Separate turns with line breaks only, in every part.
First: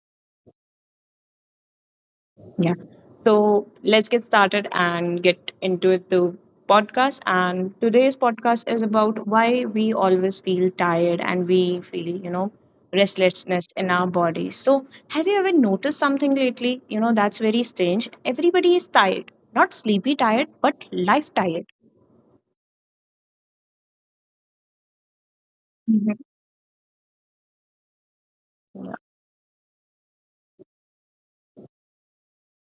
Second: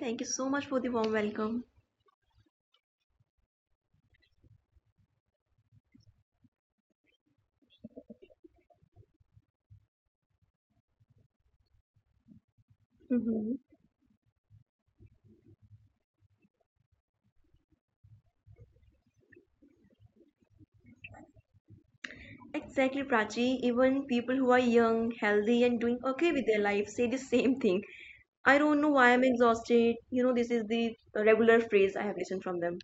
thank you so much for the warm welcome.
Yeah. So let's get started and get into it, the podcast. And today's podcast is about why we always feel tired and we feel
Mm-hmm.
restlessness in our body. So, have you ever noticed something lately? That's very strange. Everybody is tired, not sleepy tired, but life tired.
Exactly, Prachi. Even people who are young, healthy, and doing
Mhm.
okay with their life say the same thing. I don't know why I'm exhausted. You know, this is the regular phrase I have listened from them.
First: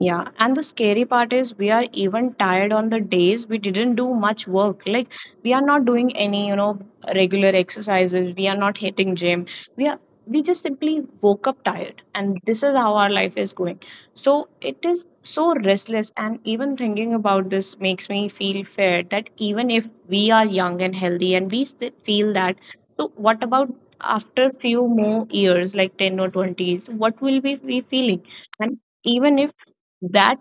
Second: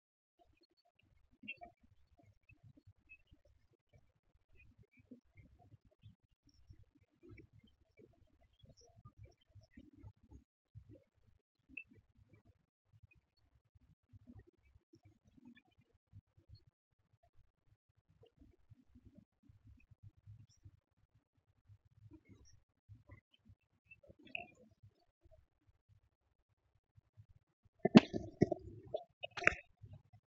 Yeah, and the scary part is we are even tired on the days we didn't do much work. Like we are not doing any regular exercises. We are not hitting gym. We are we just simply woke up tired and this is how our life is going. So it is so restless, and even thinking about this makes me feel fair that even if we are young and healthy and we still feel that, so what about after few more years like 10 or 20 years, what will we be feeling? And even if that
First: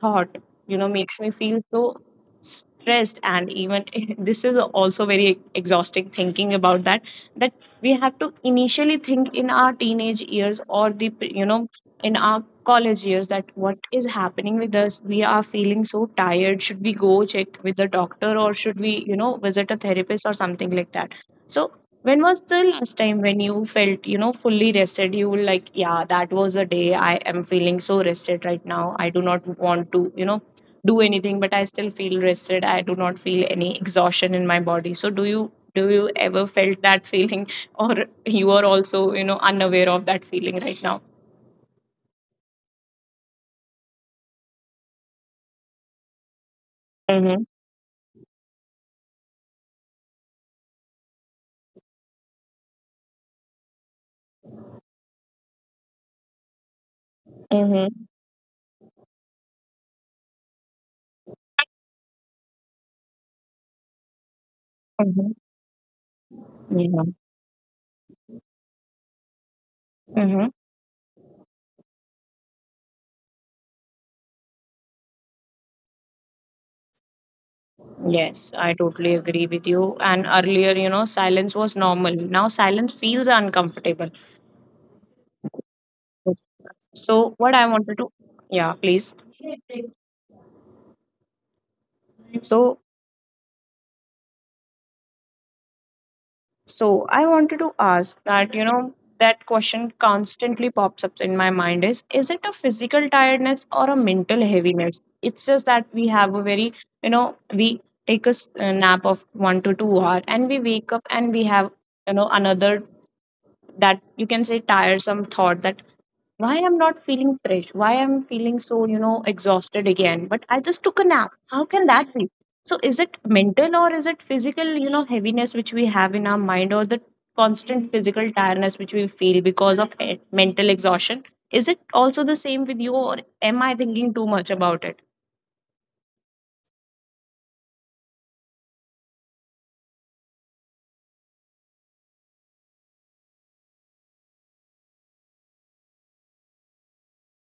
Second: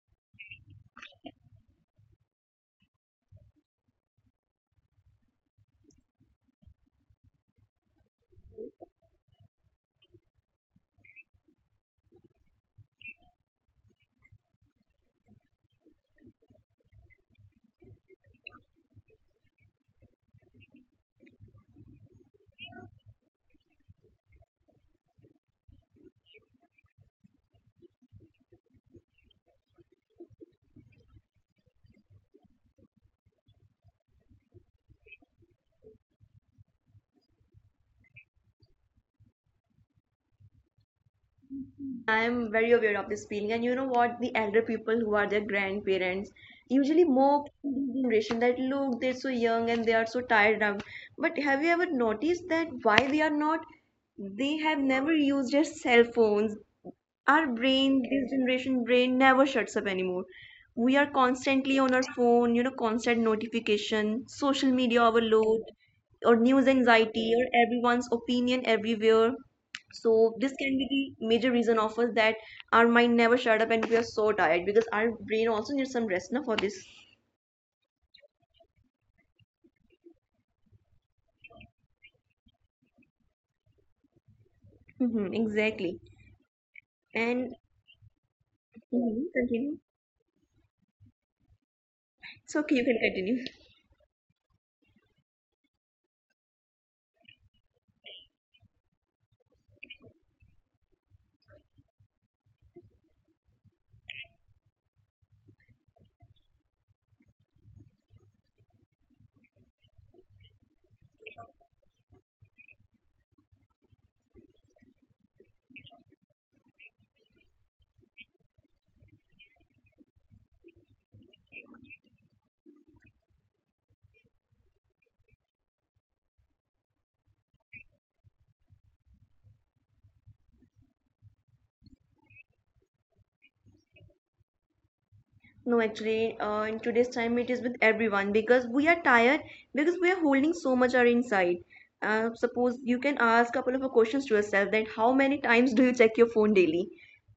thought makes me feel so stressed, and even this is also very exhausting thinking about that we have to initially think in our teenage years or the you know in our college years, that what is happening with us, we are feeling so tired. Should we go check with the doctor, or should we visit a therapist or something like that? So when was the last time when you felt fully rested? You were like, yeah, that was a day I am feeling so rested right now. I do not want to do anything, but I still feel rested. I do not feel any exhaustion in my body. So do you ever felt that feeling, or you are also unaware of that feeling right now?
I'm very aware of this feeling. And you know what? The elder people who are their grandparents usually
Mm-hmm.
mock the generation that look, they're so young and they are so tired now. But have you ever noticed that why they are not? They have never used their cell phones. Our brain,
Mm-hmm.
this generation brain, never shuts up anymore. We are constantly on our phone, you know, constant notification, social media
Mm-hmm.
overload, or news
Yeah.
anxiety, or everyone's opinion everywhere. So
Mm-hmm.
this can be the major reason of us, that our mind never shut up and we are so tired because our brain also needs some rest now for this.
Yes, I totally agree with you. And earlier silence was normal. Now silence feels uncomfortable.
Hmm, exactly.
So what
and
I wanted to, yeah, please.
Mhm, continue it's okay
So
you can continue
so I wanted to ask that that question constantly pops up in my mind, is it a physical tiredness or a mental heaviness? It's just that we have a very we take a nap of 1 to 2 hour, and we wake up and we have another, that you can say, tiresome thought that why I'm not feeling fresh, why I'm feeling so exhausted again, but I just took a nap. How can that be? So is it mental, or is it physical heaviness which we have in our mind, or the constant physical tiredness which we feel because of mental exhaustion? Is it also the same with you, or am I thinking too much about it?
No, actually, in today's time, it is with everyone because we are tired because we are holding so much our inside. Suppose you can ask a couple of questions to yourself, that how many times do you check your phone daily?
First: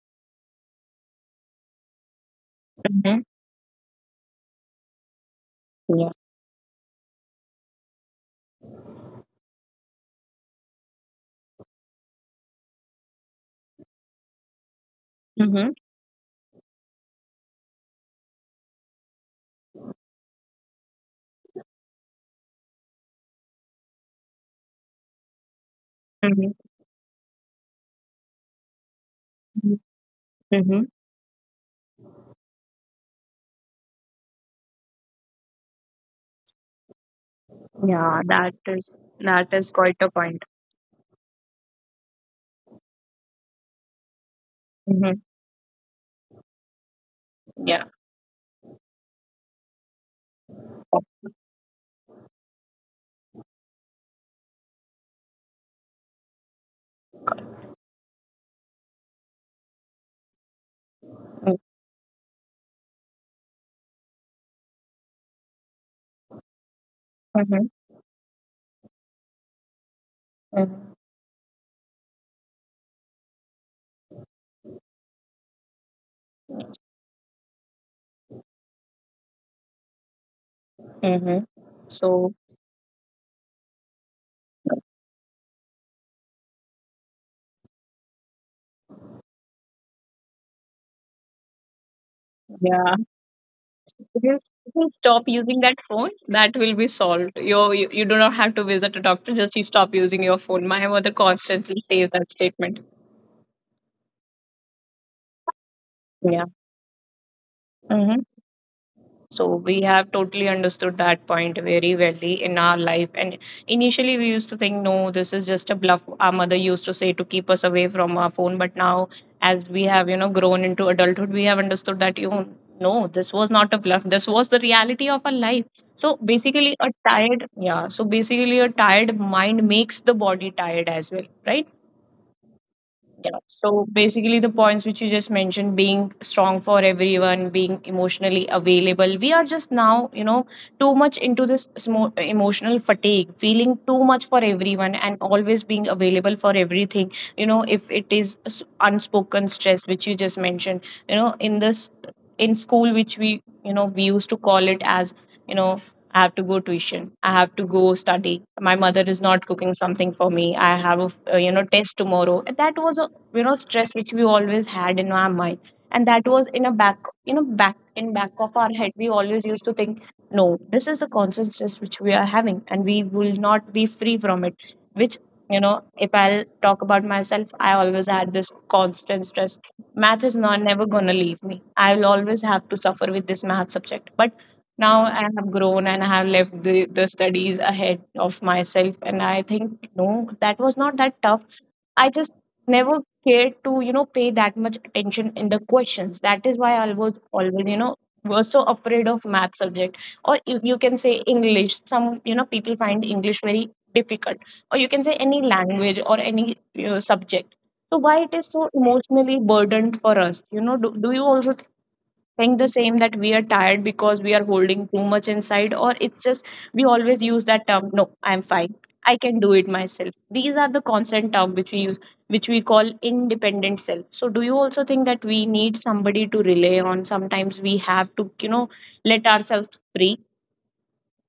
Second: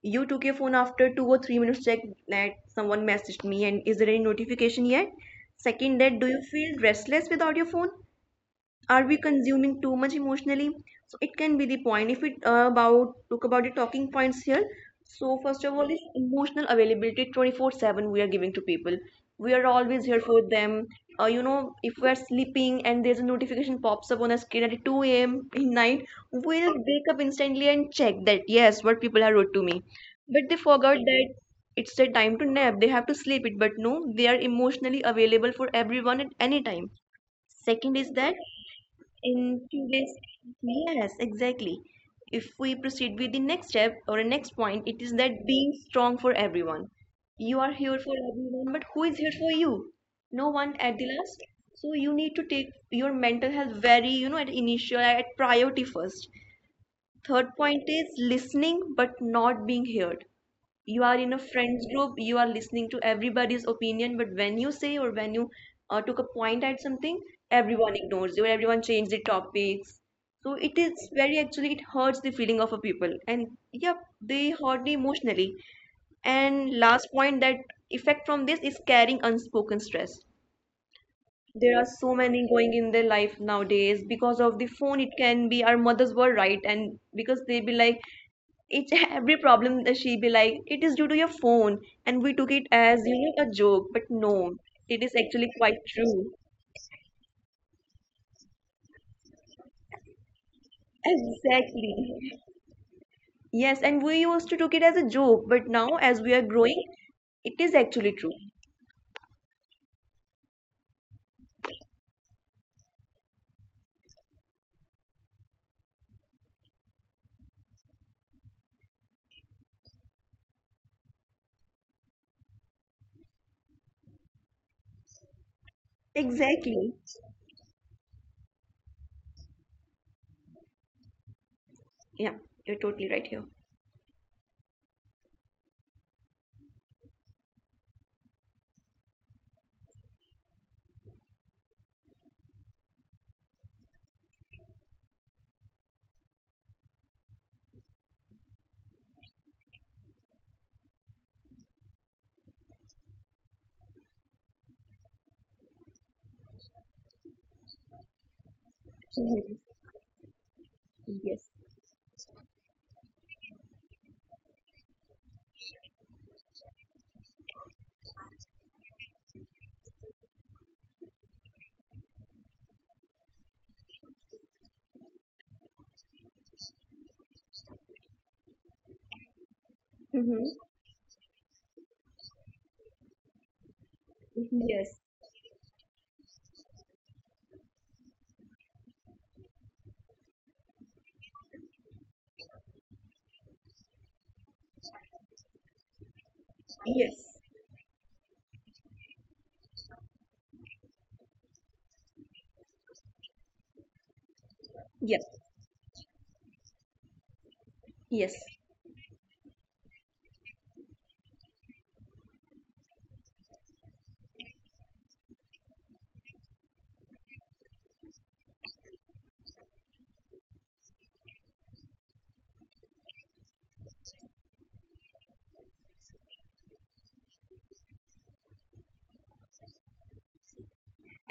You took your phone after 2 or 3 minutes, check that someone
Hmm.
messaged me and is there any notification yet? Second,
Yeah.
that do you feel restless without your phone? Are we consuming too much emotionally? So it can be the point, if we about talk about the talking points here. So first
Mm-hmm.
of all is emotional availability 24/7 we are giving to people. We are always here for them. You know, if we are sleeping and there's a notification pops up on our screen at 2 a.m. in night,
Mm-hmm.
we'll wake up instantly and check that, yes, what people have wrote to me. But they
Mm-hmm.
forgot that it's their time to nap, they have to sleep it, but no, they are emotionally available for everyone at any time. Second is
Yeah,
that,
that is that
in
is
two
quite
days,
a point.
yes, exactly, if we proceed with the next step or the next point, it is
Mm-hmm.
that being strong for everyone. You are
Yeah.
here for everyone, but who is here for you? No one at the last. So you need to take your mental health very, you know, at initial at priority first. Third point is listening but not being heard. You are in a friends group, you are listening to everybody's opinion, but when you say or when you took a point at something, everyone ignores you, everyone changes the topics. So it
Mm-hmm.
is very, actually, it hurts the feeling of a people, and yep, they hurt me emotionally. And last point, that effect from this is carrying unspoken stress.
Mm-hmm.
There are so
So
many going in their life nowadays because of the phone. It can be our mothers were right, and because they be like each every problem that she be like, it is due to your phone. And we took it
yeah,
as, you know, a joke, but
if you,
no,
if you
it is
stop
actually
using that
quite
phone,
true.
that will be solved. You do not have to visit a doctor. Just you stop using your phone. My mother constantly says
Exactly.
that statement.
Yes, and we used to took it as a joke, but now as we are
Yeah.
growing, it is actually
Mm-hmm.
true.
So we have totally understood that point very wellly in our life. And initially, we used to think, no, this is just a bluff. Our mother used to say to keep us away from our phone. But now, as we have grown into adulthood, we have understood that you no, this was not a bluff. This was the reality of our life. So basically, a
Exactly.
tired yeah. So basically, a tired mind makes the body tired as well, right?
Yeah, you're totally right
Yeah.
here.
So basically, the points which you just mentioned, being strong for everyone, being emotionally available. We are just now too much into this emotional fatigue, feeling too much for everyone and always being available for everything. If it is unspoken stress, which you just mentioned, in in school, which we used to call it as, you know, I have to go tuition. I have to go study. My mother is not
Mhm.
cooking something for me. I have a f- uh,
Yes.
you know test tomorrow. That was a stress which we always had in our mind, and that was in a back back in back of our head. We always used to think, no, this is the constant stress which we are having, and we will not be free from it, which you know if I'll talk about myself, I always had this constant stress. Math is
Hmm.
not never gonna leave me. I will always have to suffer with this math subject. But
Yes.
now I have grown, and I have left the studies ahead of myself. And I think, no, that was not that tough. I just never care to pay that much attention in the questions. That is why I was
Yes.
always was so afraid of math subject. Or you can say English. Some people find English very difficult, or you can say
Yes.
any language or any you subject. So why
Yes.
it is so emotionally burdened for us, do you also think the same, that we are tired because we are holding too much inside, or it's just we always use that term, no, I'm fine, I can do it myself. These are the constant term which we use, which we call independent self. So do you also think that we need somebody to rely on? Sometimes we have to let ourselves free.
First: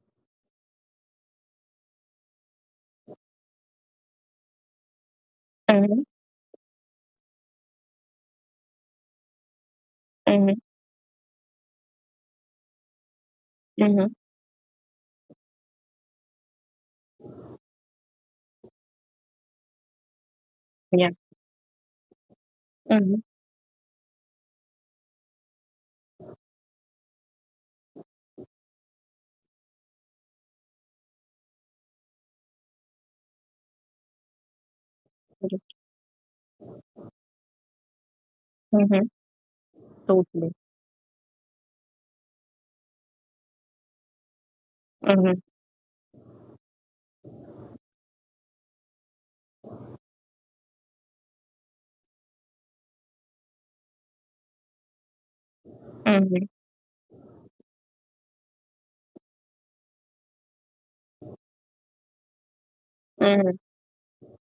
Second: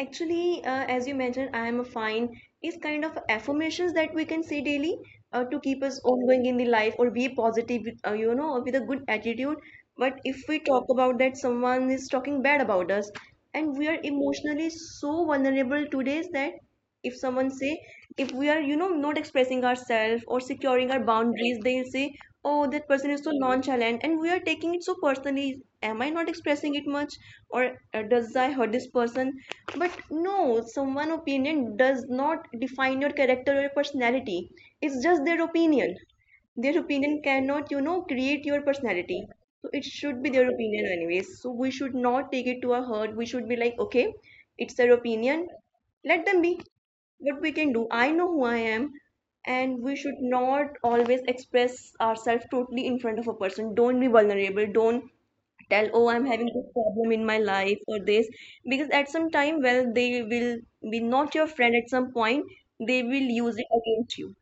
Actually, as you mentioned, I am a fine is kind of affirmations that we can say daily to keep us
Mm-hmm.
ongoing in the life, or be positive, with, you know, with a good attitude. But if
Mm-hmm.
we talk about that someone is talking bad about us, and we are
Mm-hmm.
emotionally so vulnerable today that if someone say, if we are, you know, not expressing ourselves or securing our
Yeah.
boundaries, they'll say, oh, that person
Mm-hmm.
is so nonchalant, and we are taking it so personally. Am I not expressing it much, or does I hurt this person? But no, someone opinion does not define your character or your personality. It's just their opinion. Their opinion cannot, you know, create your
Mm-hmm.
personality. So it should be their
Totally.
opinion anyways. So we should not take it to our heart. We should be like, okay, it's their
Mm-hmm.
opinion. Let them be. What we can do, I know who I am. And we should not always express ourselves totally in front of a person. Don't be vulnerable. Don't tell, oh, I'm having this problem in my life, or this, because at some time, well, they will be not your friend at some point, they will
Mm-hmm.
use it against you.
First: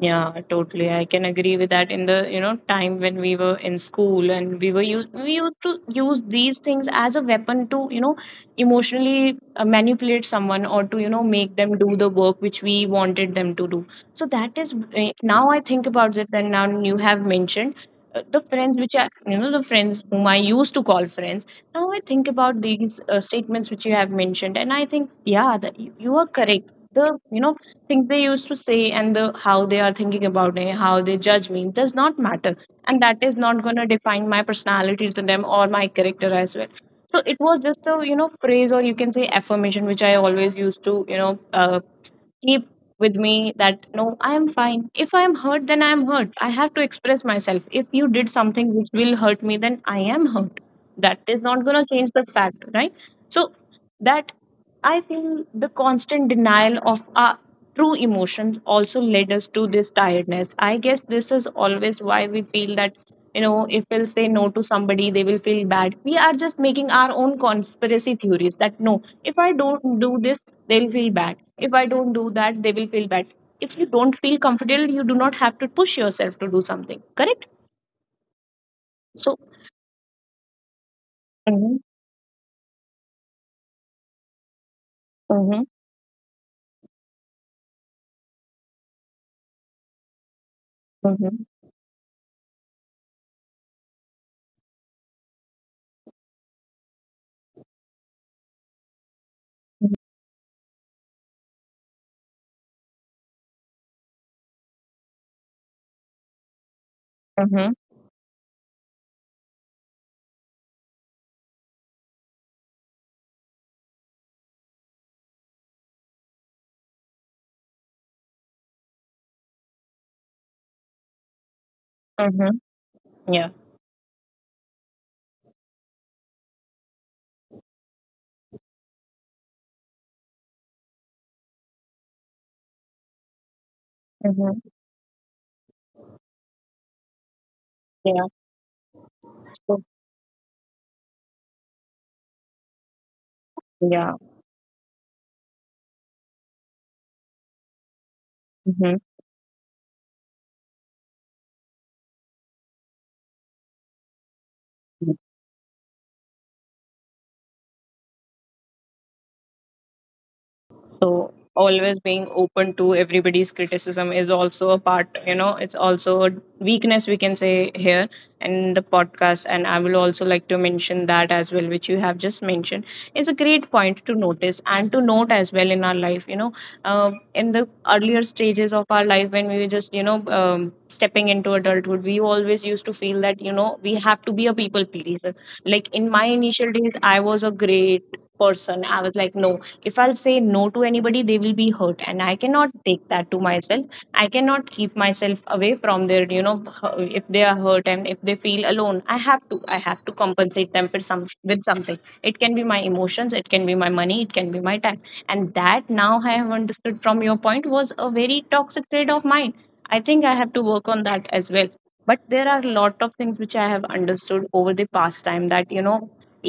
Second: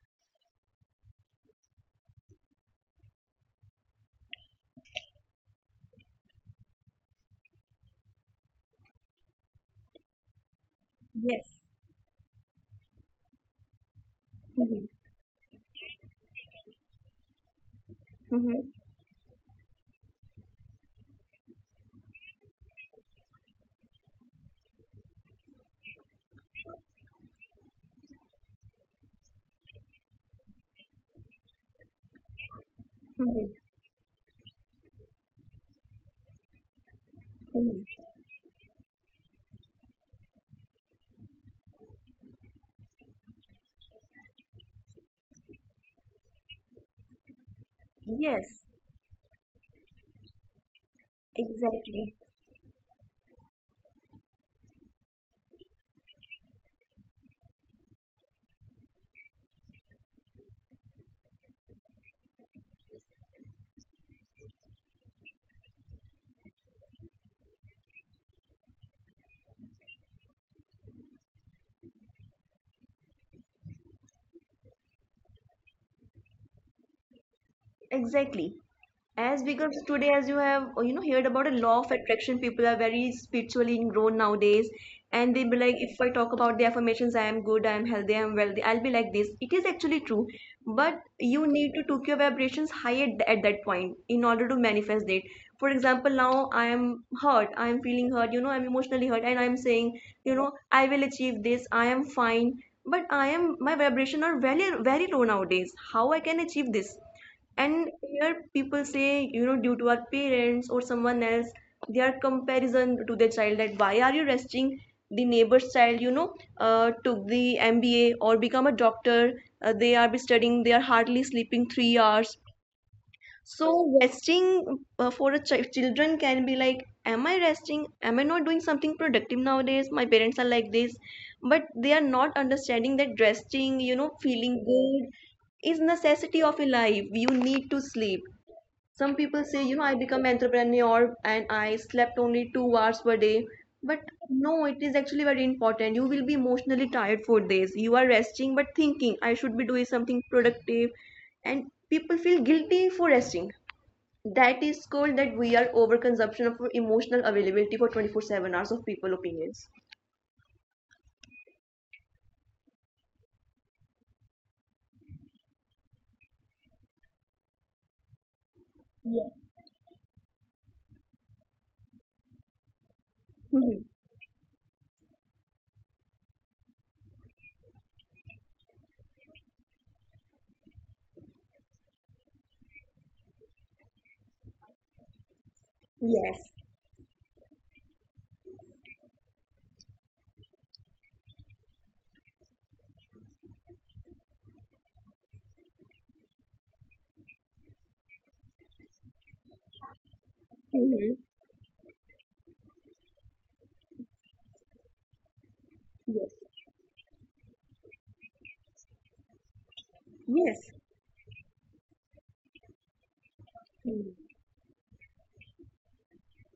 Yeah, totally. I can agree with that. In the time when we were in school and we used to use these things as a weapon to emotionally manipulate someone, or to make
Yes.
them do the work which we wanted them to do. So that is
Mhm.
now I think about it, and now you have mentioned the
Mhm.
friends which are, you know, the friends whom I used to call friends. Now I think about these statements which you have mentioned, and I think, yeah, that you are correct. The things they used to say, and the how they are thinking about me, how they judge me, does not matter, and that is
Mhm.
not gonna define my personality to them or my character as well. So it was just a
Mhm.
phrase, or you can say affirmation, which I always used to keep with me that no, I am fine. If I am hurt, then I am hurt. I have to express myself. If you did
Yes.
something which will hurt me, then I am hurt. That is not going to change
Exactly.
the fact, right? So, that I feel the constant denial of our true emotions also led us to this tiredness. I guess this is always why we feel that, if we'll say no to somebody, they will feel bad. We are just making our own conspiracy theories that no, if I don't do this, they'll feel bad. If I don't do that, they will feel bad. If you don't feel comfortable, you do not have to push yourself to do something, correct?
Exactly.
So
As because today, as you have you know, heard about a law
mhm,
of attraction, people are very spiritually ingrown nowadays, and they be
mhm,
like, if I talk about the affirmations, I am good, I am healthy, I am wealthy, I'll be like this. It is actually true, but you
mhm,
need to take your vibrations higher at that point in order to manifest it. For example, now I am hurt, I am feeling hurt, you know, I'm emotionally hurt, and I'm
mhm,
saying, you know, I will achieve this, I am fine, but I am my vibration are very very low nowadays. How I can achieve this?
mhm,
And here people say, you know, due to our parents or someone else, their comparison to their child, that why are you resting? The neighbor's child, you know, took the MBA or become a doctor. They are be studying. They are hardly sleeping 3 hours.
mhm, yeah,
So resting for a children can be like, am I resting? Am I not doing something productive nowadays? My parents are like this, but they are not understanding that resting, you know,
mhm,
feeling good is necessity of a life. You need to sleep.
yeah,
Some people say, you
so
know, I become entrepreneur and I slept only 2 hours per day. But
yeah,
no, it is actually very important. You will be emotionally tired for days. You are resting, but
mhm,
thinking I should be doing something productive, and people feel guilty for resting. That is called that we are overconsumption of emotional availability for 24/7 hours of people opinions.
so always being open to everybody's criticism is also a part, it's also a weakness, we can say here in the
Yeah.
podcast, and I will also like to mention that as well, which you have just mentioned. It's a great
Mhm.
point to notice and to note as well in our life in the earlier stages of our life when we were just stepping into adulthood. We always used to feel that we have to be a people pleaser, like in my
Yes.
initial days I was a great person. I was like, no, if I'll say no to anybody, they will be hurt, and I cannot take that to myself. I cannot keep myself away from their, if they are hurt and if they feel alone, I have to compensate them for
Mhm.
some with something. It can be my emotions, it can be my money, it can be my time, and that now
Yes.
I have understood from your point was a very toxic trait of mine. I think I have
Yes.
to work on that as well, but there are a lot of things which I have
Mhm.
understood over the past time, that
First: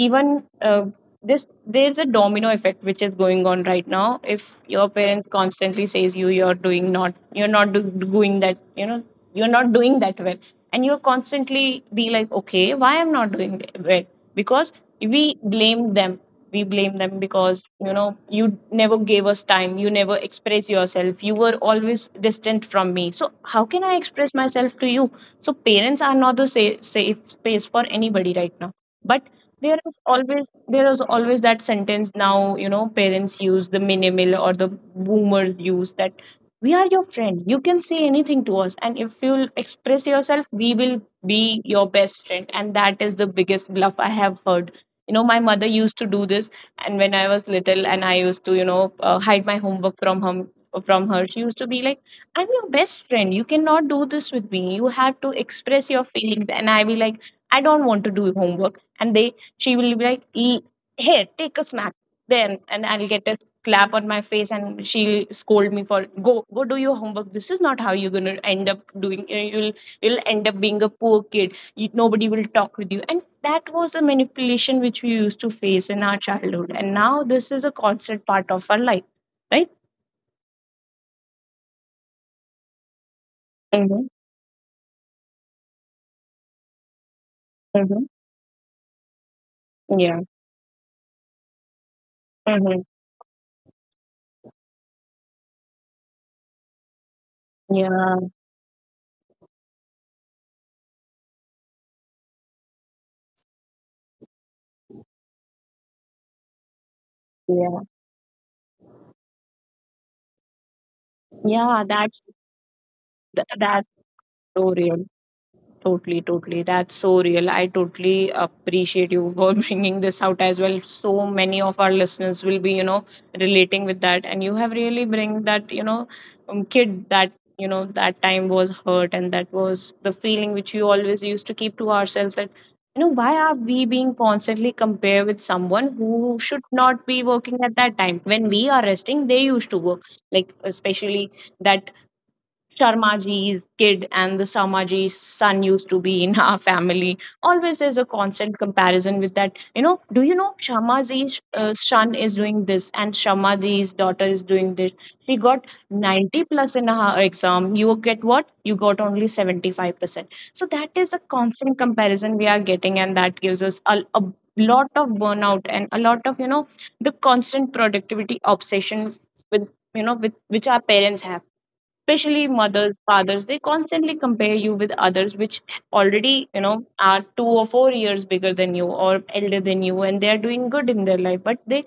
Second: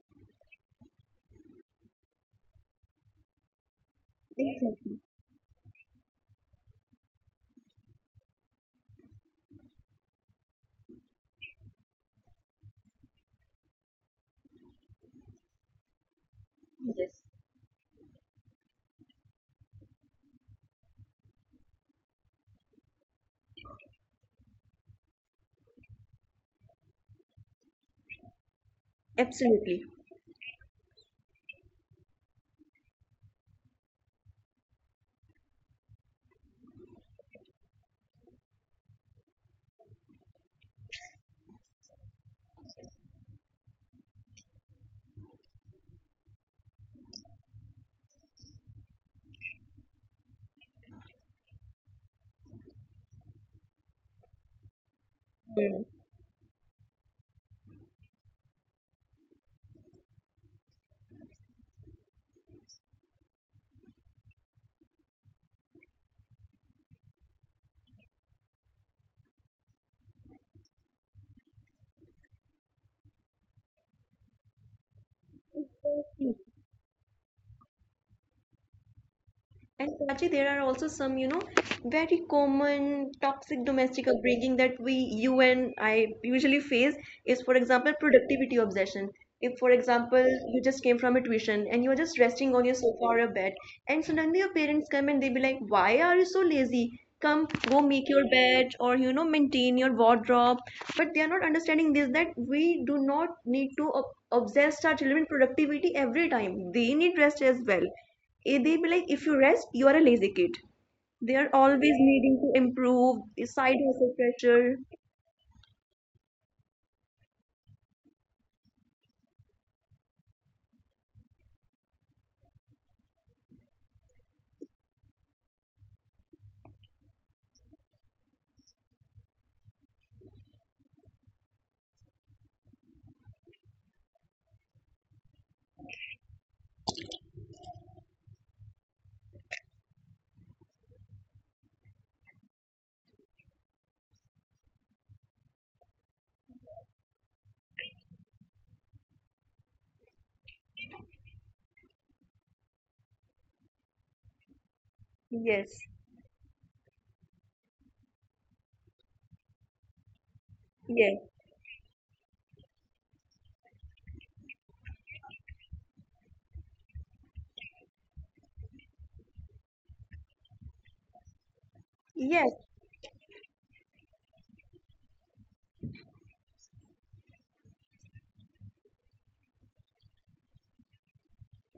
even this there's a domino effect which is going on right now. If your
Exactly.
parents constantly says you're doing not, you're not doing that, you're not doing that well, and you're constantly be like, okay, why I'm not doing it Well, because we blame them. We blame them
Yes,
because, you know, you never gave us time, you never express yourself, you were always distant from me, so how can I express myself to you? So parents are not the safe space for anybody right now. But
absolutely.
there is always that sentence now, you know, parents use the minimal or the boomers use that. We are your friend, you can say anything to us, and if you'll express yourself we will be your best friend. And that is the biggest bluff I have heard. You know, my mother used to do this. And when I was little and I used to, hide my homework from him from her, she used to be like, I'm your best friend, you cannot do this with me, you have to express your feelings. And I be like, I don't want to do homework and they She will be like, "E- here take a snack," then and I'll get a clap on my face and she'll scold me for, go do your homework, this is not how you're gonna end up doing. You'll end up being a poor kid, you, nobody will talk with you. That was the manipulation which we used to face in our
Mhm.
childhood, and now this is a constant part of our life, right?
And Prachi, there are also some, you know, very common toxic
Mm-hmm.
domestic upbringing that we, you and I, usually face is, for example,
Mm-hmm.
productivity obsession. If, for
Yeah.
example, you just came from a tuition and you're just resting on your
Mm-hmm.
sofa or a bed, and suddenly your parents come and they be like, "Why are you so lazy? Come, go make
Yeah.
your bed or, you know, maintain your wardrobe." But they are not understanding this, that we do not need to obsess our children with productivity every time. They need rest as
Yeah.
well. Eh, they be like, if you rest, you are a lazy kid. They are
yeah
always
that's
needing to improve,
that,
side
that's
hustle
so
pressure.
real. Totally. That's so real. I totally appreciate you for bringing this out as well. So many of our listeners will be, you know, relating with that. And you have really bring that, you know, kid that, you know, that time was hurt, and that was the feeling which you always used to keep to ourselves, that, you know, why are we being constantly compared with someone who should not be working at that time? When we are resting, they used to work. Like, especially that Sharmaji's kid and the Sharmaji's son used to be in our family. Always there's a constant comparison with that. You know, do you know Sharmaji's son is doing this and Sharmaji's daughter is doing this. She got
Yes,
90 plus in her exam. You get what? You got only 75%. So that is the
yes,
constant comparison we are getting, and that gives us a lot of burnout and a lot of, you know, the constant productivity obsession with, you know, with which our parents have, especially
yes.
mothers, fathers, they constantly compare you with others which already, you know, are 2 or 4 years bigger than you or elder than you, and they are doing good in their life, but they,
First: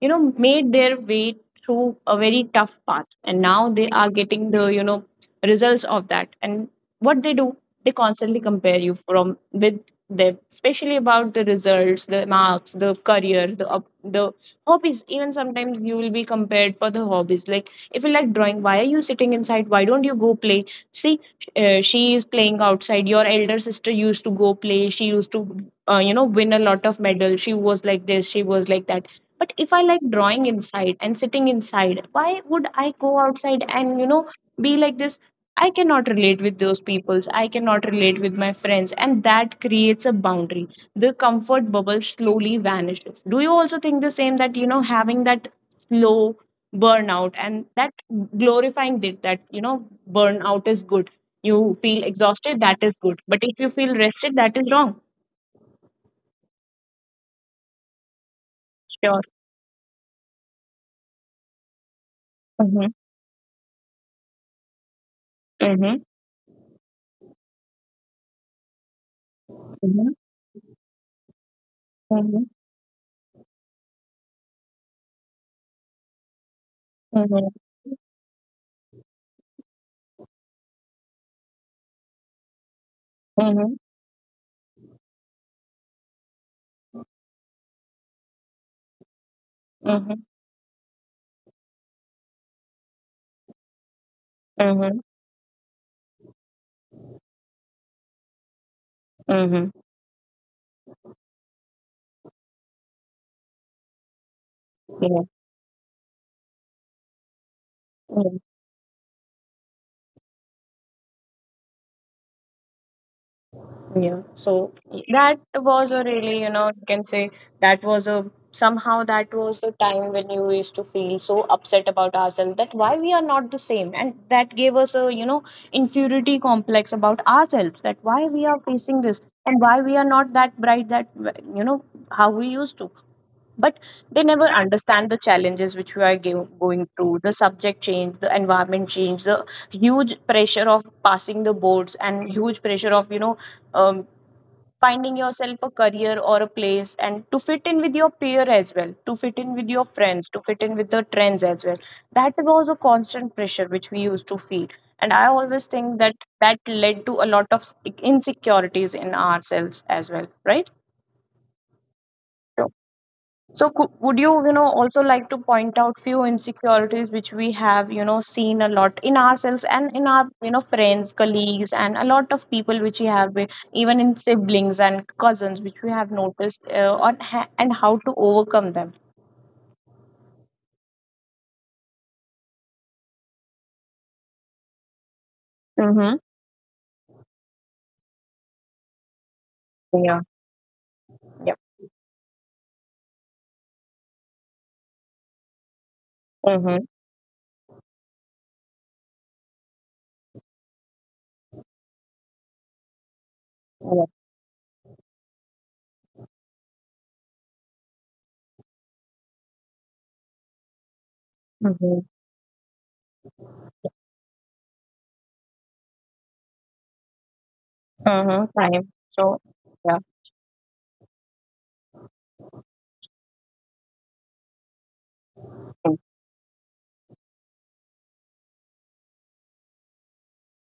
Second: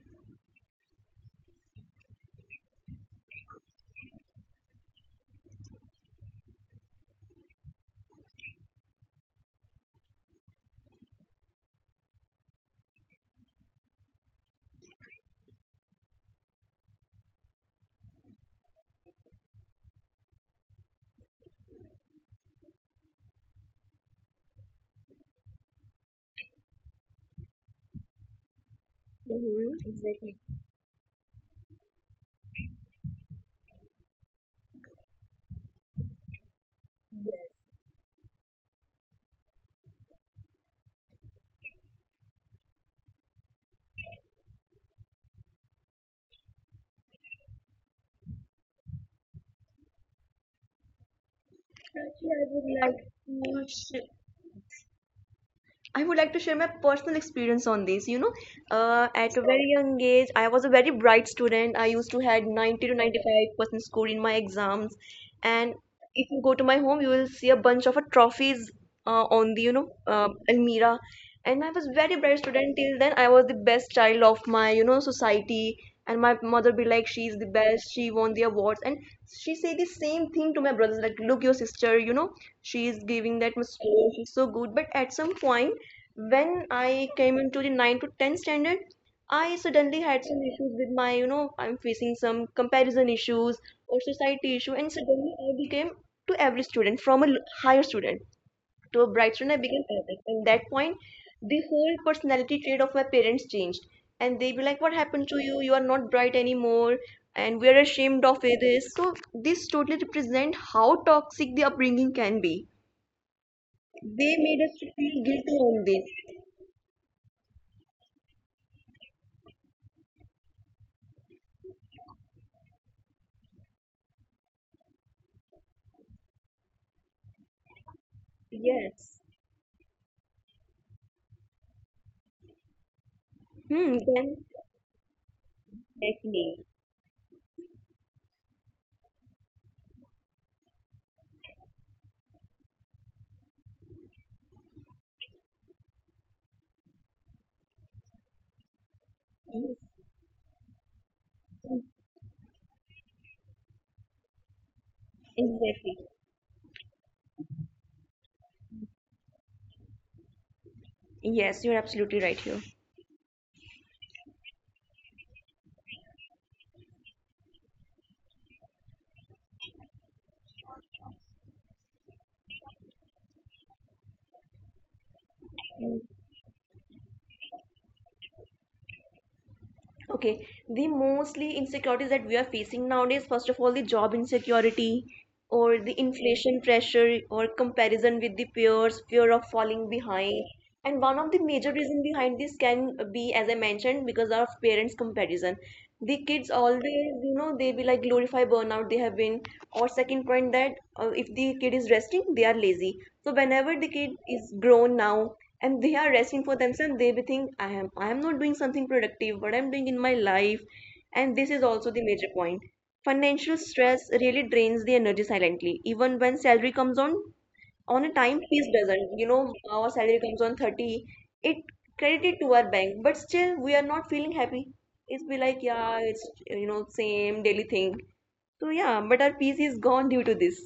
you know, made their way through a very tough path, and now they are getting the, you know, results of that. And what they do, they constantly compare you from with them, especially about the results, the marks, the career, the hobbies. Even sometimes you will be compared for the hobbies, like if you like drawing, why are you sitting inside, why don't you go play, see, she is playing outside, your elder sister used to go play, she used to, you know, win a lot of medals, she was like this, she was like that. But if
Mhm.
I like
Exactly.
drawing inside and sitting inside, why would I go outside and, you know, be like this? I cannot relate with those peoples, I cannot relate with my friends, and that creates a boundary, the comfort bubble slowly vanishes. Do you also think the same that, you know, having that slow burnout and that glorifying it, that, you know, burnout is good, you feel
Actually,
exhausted, that is good, but if you feel rested that is wrong?
I would like to share my personal experience on this. You know,
Sure.
at a very young age, I was a very bright student. I used to had
Mm-hmm.
90 to 95% score in my exams. And
Mm-hmm.
if you go to my home, you will see a bunch of trophies on the, you know,
Mm-hmm.
uh, Almira. And I was very bright
Mm-hmm.
student till then, I was the best child of my, you know, society. And my mother be like, she's
Mm-hmm.
the best, she won the awards. And she say the same thing to my brothers, like, look, your sister, you know, she is giving that much
Mm-hmm.
score, she's so good. But at some point, when I came into the 9 to 10 standard, I suddenly had some issues with my, you know, I'm facing some comparison issues or society issue, and
Mm-hmm.
suddenly I became to every student, from a higher student to a bright student, I
Mm-hmm.
became another. And that point, the whole personality trait of my parents changed. And they be like, what
Yeah.
happened to you? You are not bright anymore. And we are ashamed of this. So, this totally represent how toxic the upbringing can be.
Yeah,
They made
so
us to feel
that
guilty on
was a
this.
really, you know, you can say, that was a that was the time when you used to feel so upset about ourselves, that why we are not the same. And that gave us a, you know, inferiority complex about ourselves, that why we are facing this
Yes.
and why we are not that bright that, you know, how we used to. But
Hmm.
they
Then,
never understand the challenges which we are
exactly.
going through, the subject change, the environment change, the huge pressure of passing the boards and huge pressure of, you know, um, finding yourself a career or a place, and to fit in with your peer as well, to fit in with your friends, to fit in with the trends as well. That was a constant pressure which we used to feel, and I always think
Exactly.
that, that led to a lot of insecurities in ourselves as well, right?
Yes, you're absolutely right here.
So, so cou would you, you know, also like to point out few insecurities which we have, you know, seen a lot in ourselves and in our, you know, friends, colleagues, and a lot of people which we have, even in siblings and cousins, which we have noticed, and how to overcome them.
Okay, the mostly insecurities that we are facing nowadays, first of all, the job insecurity or the
Mm-hmm.
inflation pressure or comparison with the peers, fear of falling
Yeah.
behind. And one of the
Yeah.
major reason behind this can be, as I mentioned, because of parents' comparison. The kids
Mm-hmm.
always, you know, they will like glorify burnout they have been. Or second point, that if the kid is resting, they are lazy. So whenever the
Yeah.
kid is grown now and they are resting for themselves, they be think, I am not doing something productive. What I'm doing in my life, and this is also
Mm-hmm.
the major point. Financial stress really drains the energy silently. Even when salary comes on a time,
Mm-hmm.
fees
Time.
doesn't, you
So.
know, our
Yeah.
salary comes on 30, it credited to our bank, but still we are not feeling happy. It's be like, yeah, it's, you know, same daily thing. So yeah, but our peace is gone due to this.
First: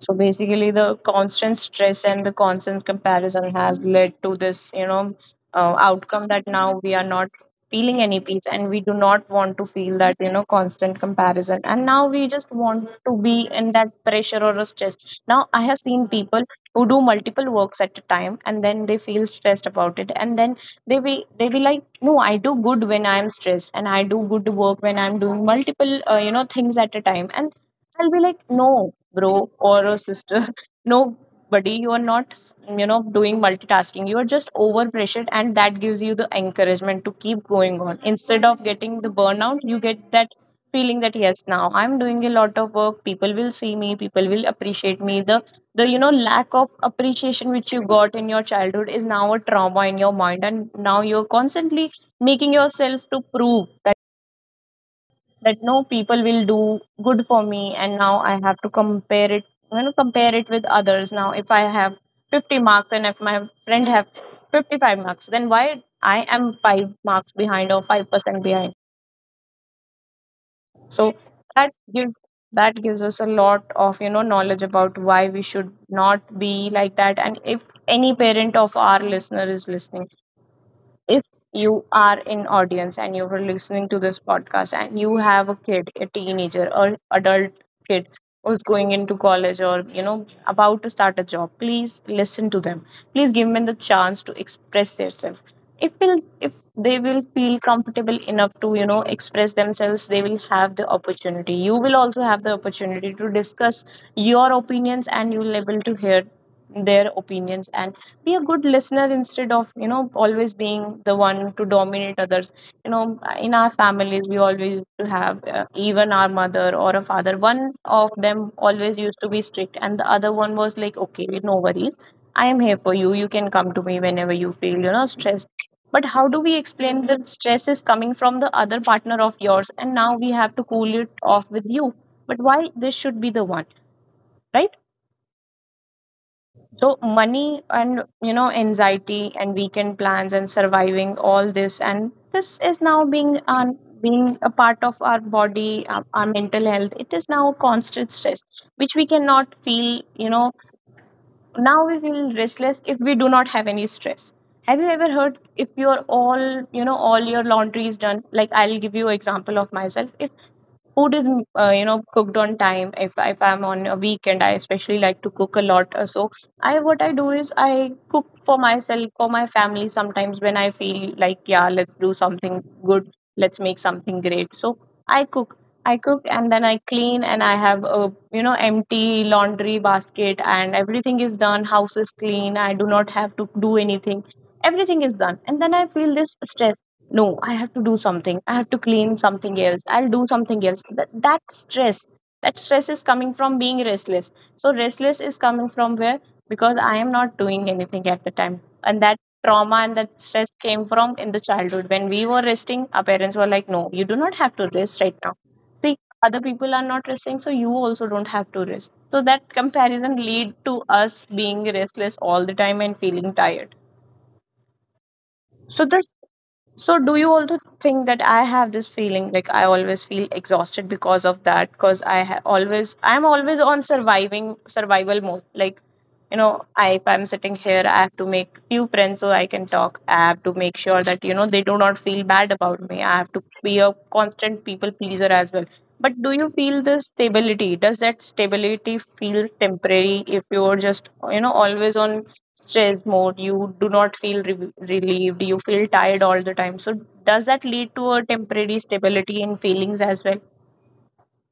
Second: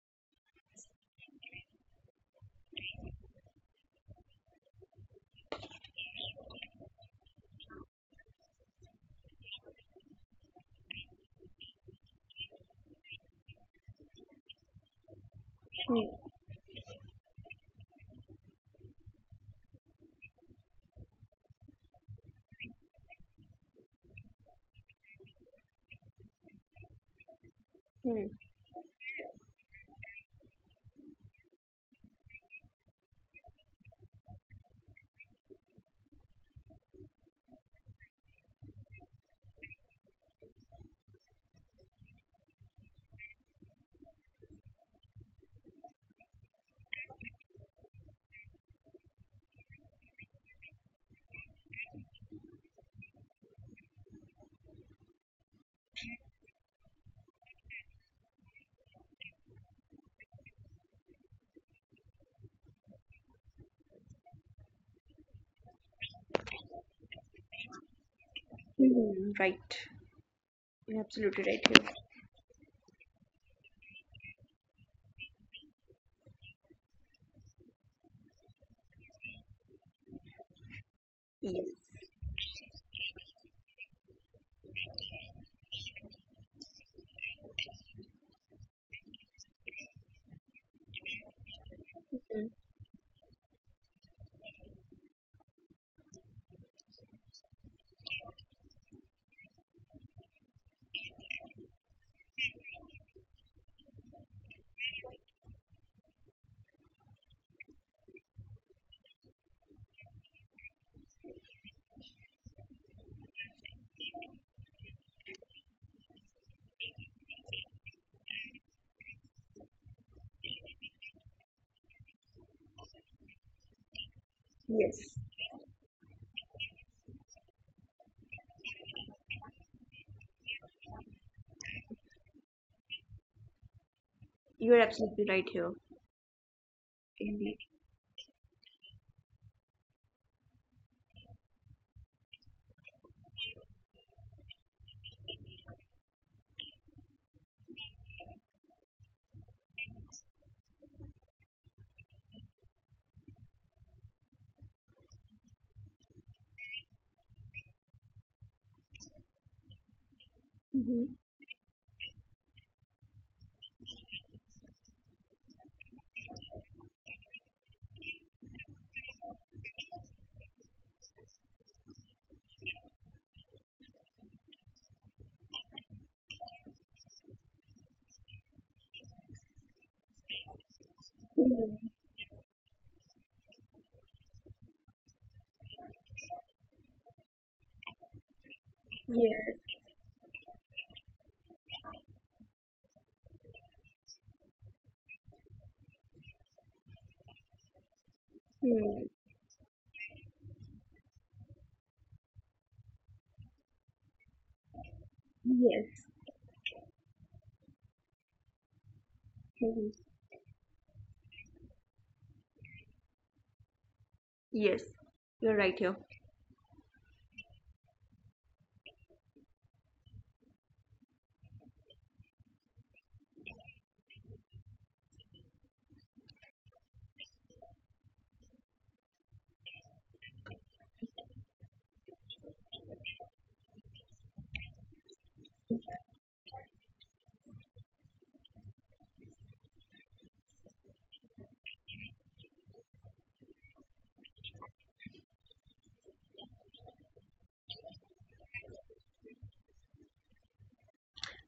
So basically, the constant stress and the constant comparison has led to this, you know, outcome, that now we are not feeling any peace and we do not want to feel that, you know, constant comparison. And now we just want to be in that pressure or a stress. Now, I have seen
Hmm.
people who do multiple works at a time, and then they feel stressed about it. And then they be like, no, I do good when I'm stressed and I do good work when I'm doing multiple, you know, things at a time. And I'll be
Hmm.
like, no, bro or a sister, nobody, you are not, you know, doing multitasking, you are just over pressured, and that gives you the encouragement to keep going on instead of getting the burnout. You get that feeling that yes, now I'm doing a lot of work, people will see me, people will appreciate me. The, you know, lack of appreciation which you got in your childhood is now a trauma in your mind, and now you're constantly making yourself to prove that no, people will do good for me, and now I have to compare it, you know, compare it with others. Now if I have 50 marks and if my friend have 55 marks, then why I am 5 marks behind or 5% behind?
Mhm, right, you're
So
absolutely right
that gives, that gives us a lot of, you know, knowledge about why we should not be like that. And if any parent of our listener is listening, if
here.
you are in audience and you are listening to this podcast and you have a kid, a teenager or adult kid who's going into college or, you know, about to start a job, please
Yes.
listen to them. Please give them the chance to express themselves. If will if they will feel comfortable enough to, you know, express themselves, they will have the opportunity, you will also have the opportunity to discuss your opinions, and you will able to hear their opinions, and be a good listener instead of, you know, always being the one to dominate others. You know, in our families we always used to have, even our mother or a father, one of them always used to be strict and the other one was like, okay, no worries, I am here for you, you can come to me whenever you feel, you know,
Yes,
stressed. But how do we explain that stress is coming from the other partner of yours, and now we have to cool it off with you? But why this should be the one,
you
right?
are absolutely right here,
So
indeed.
money and, you know, anxiety and weekend plans and surviving all this, and this is now being an, being a part of our body, our mental health. It is now constant stress which we cannot feel. You know, now we feel restless if we do not have any stress. Have you ever heard if your all, you know, all your laundry is done? Like, I'll give you example of myself. If food
Hmm.
is cooked on time. If I'm on a weekend, I especially like to cook a lot. So I what I do is I cook for myself, for my family, sometimes when I feel like, yeah, let's do something good, let's make something great. So i cook I cook and then I clean, and I have a empty laundry basket and everything is done, house is clean, I do not have to do anything. Everything is done, and then I feel this stress. No, I have to do something, I have to clean something
Yes.
else, I'll do something else. That stress, that stress is coming from being restless. So restless is coming from where? Because I am not doing anything at the time. And
Hmm.
that trauma and that stress came from in the childhood when we were resting, our parents were like, no, you do not have to rest right now. See,
Yes.
other people are not resting, so you also don't have to rest. So that
Mhm.
comparison lead to us being restless all the time and feeling tired.
Yes, you're right
so
here.
this so do you also think that I have this feeling, like, I always feel exhausted because of that? Because I'm always on surviving survival mode, like, you know, I if I'm sitting here, I have to make few friends so I can talk, I have to make sure that, you know, they do not feel bad about me. I have to be a constant people pleaser as well. But do you feel the stability? Does that stability feel temporary if you're just, you know, always on stress mode? You do not feel relieved. You feel tired all the time. So does that lead to a temporary stability in feelings as well?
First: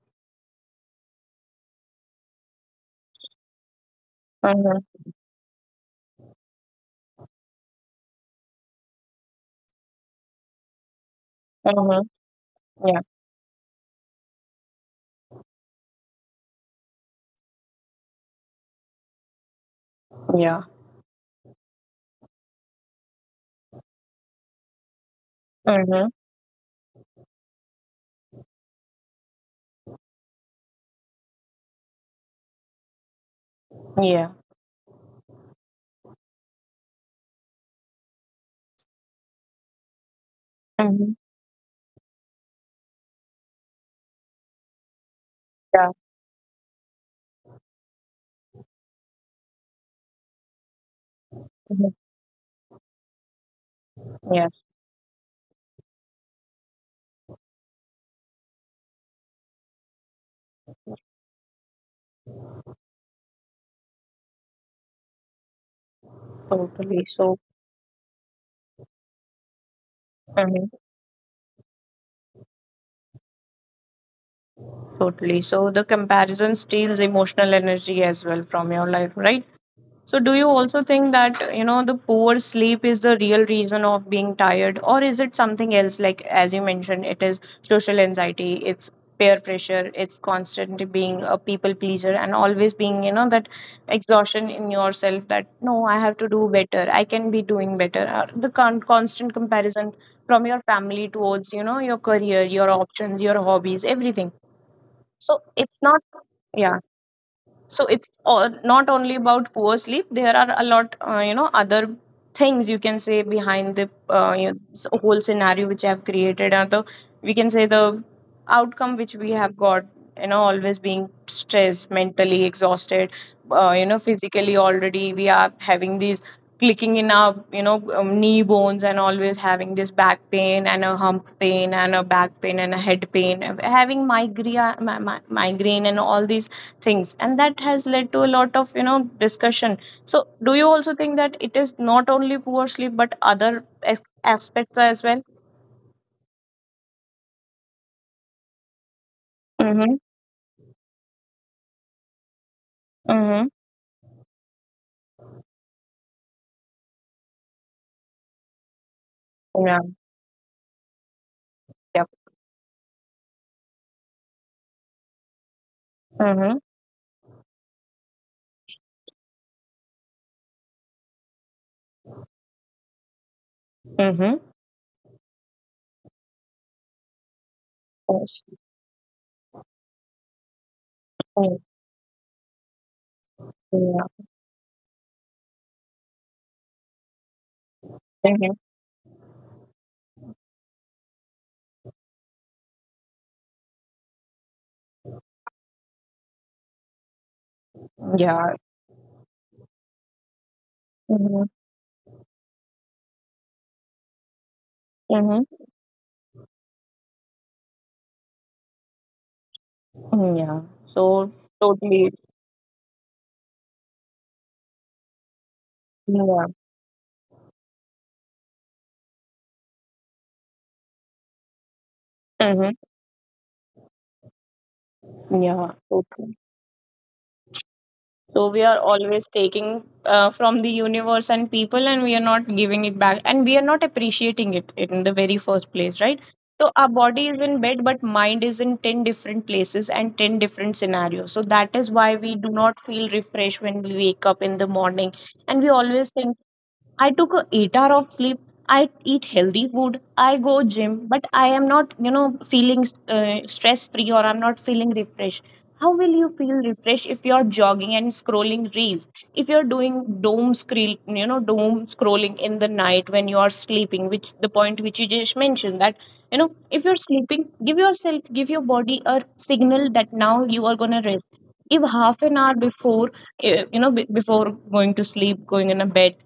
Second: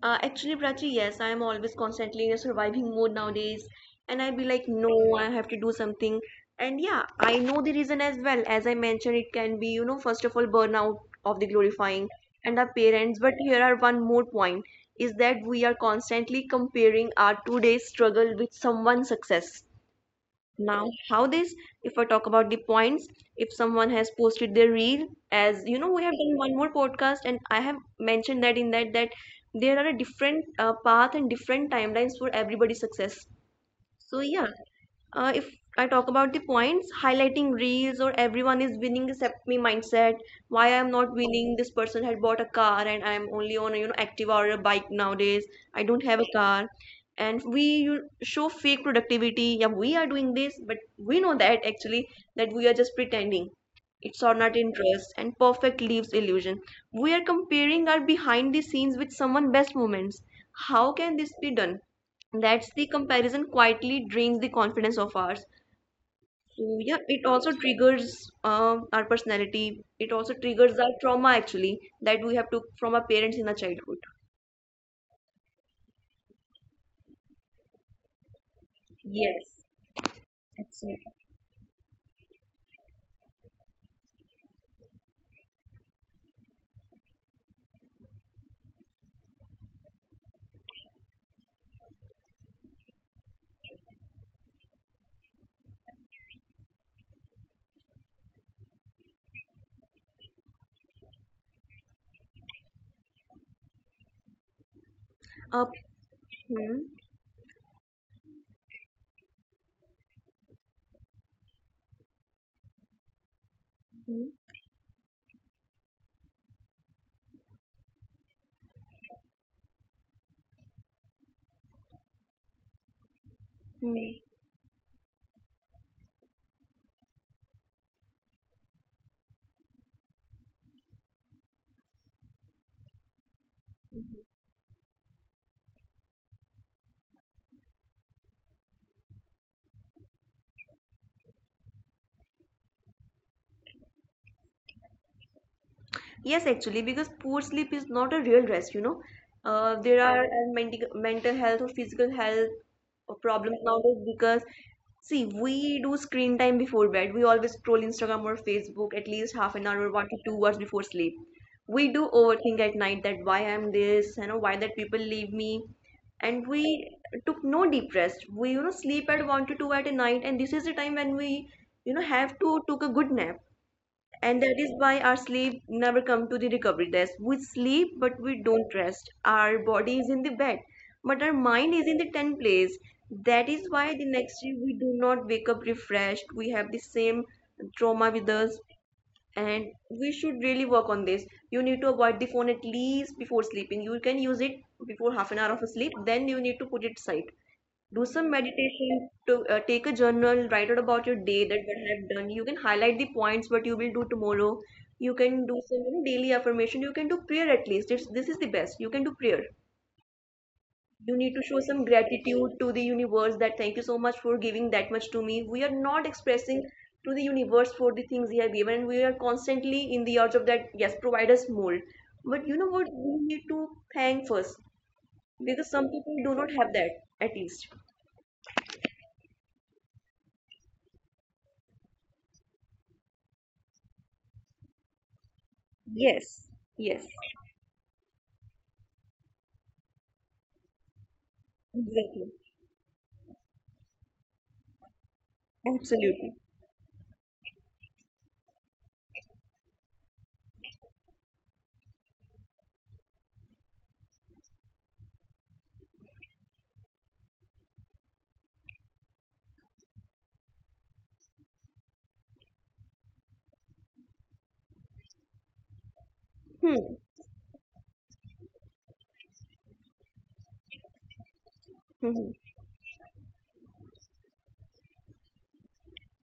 Actually, Prachi, yes, I'm always constantly in a surviving mode nowadays, and I'd be like,
Mm-hmm.
no, I have to do something. And yeah, I know the reason as well. As I mentioned, it can be, you know, first of all, burnout of the
Mm-hmm.
glorifying and our
Yeah.
parents. But here are one more point, is that we are constantly comparing our today's struggle with someone's success.
Yeah.
Now how this, if I talk about the points, if someone has posted their reel, as you know, we
Mm-hmm.
have done one more podcast and I have mentioned that in that, that there are a different path and different timelines for everybody's success. So
Yeah.
yeah, if I talk about the points, highlighting reels or everyone is winning except me mindset. Why I am
Mm-hmm.
not winning? This person had bought a car, and I am only on a, you know, Activa or a bike nowadays. I
Yeah.
don't have a car, and we you- show fake productivity. Yeah, we are doing this, but we know that
Mm-hmm.
actually that we are just pretending. It's or not
Yes.
interest and perfect leaves illusion. We are comparing our behind the scenes with someone best moments. How can this be done? That's the comparison quietly drains the confidence of ours. So
Totally.
yeah, it
So.
also triggers our personality, it also
Mm-hmm.
triggers our trauma, actually, that we have took from our parents in our childhood.
Totally. So the comparison steals emotional energy as well from your life, right? So do you also think that, you know, the poor sleep is the real reason of being tired, or is it something else, like, as you mentioned, it is social anxiety, it's peer pressure, it's constant being a people pleaser and always being, you know, that exhaustion in yourself that no, I have to do better. I can be doing better. Or the constant comparison from your family towards, you know, your career, your options, your hobbies, everything, so
uh,
it's not. Yeah.
hmm,
So it's all, not only about poor sleep, there are a lot you know, other things you can say behind the
hmm,
whole scenario which I have created, and the we can say the outcome which we have got, you know, always being stressed, mentally exhausted, you know,
hmm.
physically already we are having these clicking in our, you know, knee bones, and always having this back pain and a hump pain and a back pain and a head pain, having migraine, migraine, and all these things, and that has led to a lot of, you know, discussion. So do you also think that it is not only poor sleep but other as- aspects as well?
Yes, actually, because poor sleep is not a real rest, you know.
Mm-hmm.
There are mental health or physical health
Mm-hmm.
problems nowadays because, see, we do screen time before bed. We always scroll Instagram or Facebook at least half an
Yeah.
hour or 1 to 2 hours before sleep. We do
Yep.
overthink at night that why I'm this, you know, why that people leave me. And
Mm-hmm.
we took no deep rest. We, you know, sleep at one to two at a night, and this is the time when we, you know, have to took a good nap, and
Mm-hmm.
that is why our sleep never come to the recovery desk. We sleep but we
Yes.
don't rest. Our body is in the bed but our
Mm.
mind is in the 10th place. That is why the
Yeah.
next day we do not wake up refreshed. We have the same trauma with
Mm-hmm.
us, and we should really work on this. You need to avoid the phone at least before sleeping. You can use it before half an hour of a sleep, then you need to put it aside. Do some
Yeah.
meditation, to take a journal, write out about your
Mm-hmm.
day, that what I have done. You can highlight the points what you will do tomorrow. You
Mm-hmm.
can do some, you know, daily affirmation, you can do prayer. At least it's, this is the best, you can do prayer.
Yeah.
You
So
need to show some
totally.
gratitude to the universe that thank you so much for giving that much to me. We are not
Yeah.
expressing to the universe for the things he has given, and we are constantly in the urge of that, yes, provide us more. But you
Mm-hmm.
know what, we need to thank first, because
Yeah.
some people do
Totally.
not have that at least.
So we are always taking from the universe and people, and we are not giving it back, and we are not appreciating it in the very first place, right?
Yes.
So our
Yes.
body is in bed, but mind is in 10 different places and 10 different scenarios. So that is why
Exactly.
we do not feel refreshed when we wake up in the morning, and we always think
Absolutely.
I took a 8-hour of sleep. I eat healthy food. I go gym, but I am not, you know, feeling stress free, or I'm not feeling refreshed. How will you feel refreshed if you're jogging and scrolling reels? If you're doing doom scroll, you know, doom scrolling in the night when you are sleeping, which the point which you just mentioned that, you know, if you're
Hmm.
sleeping, give yourself, give your body a signal that now you are gonna rest. If half
Hmm.
an hour before, before going to sleep, going in a bed,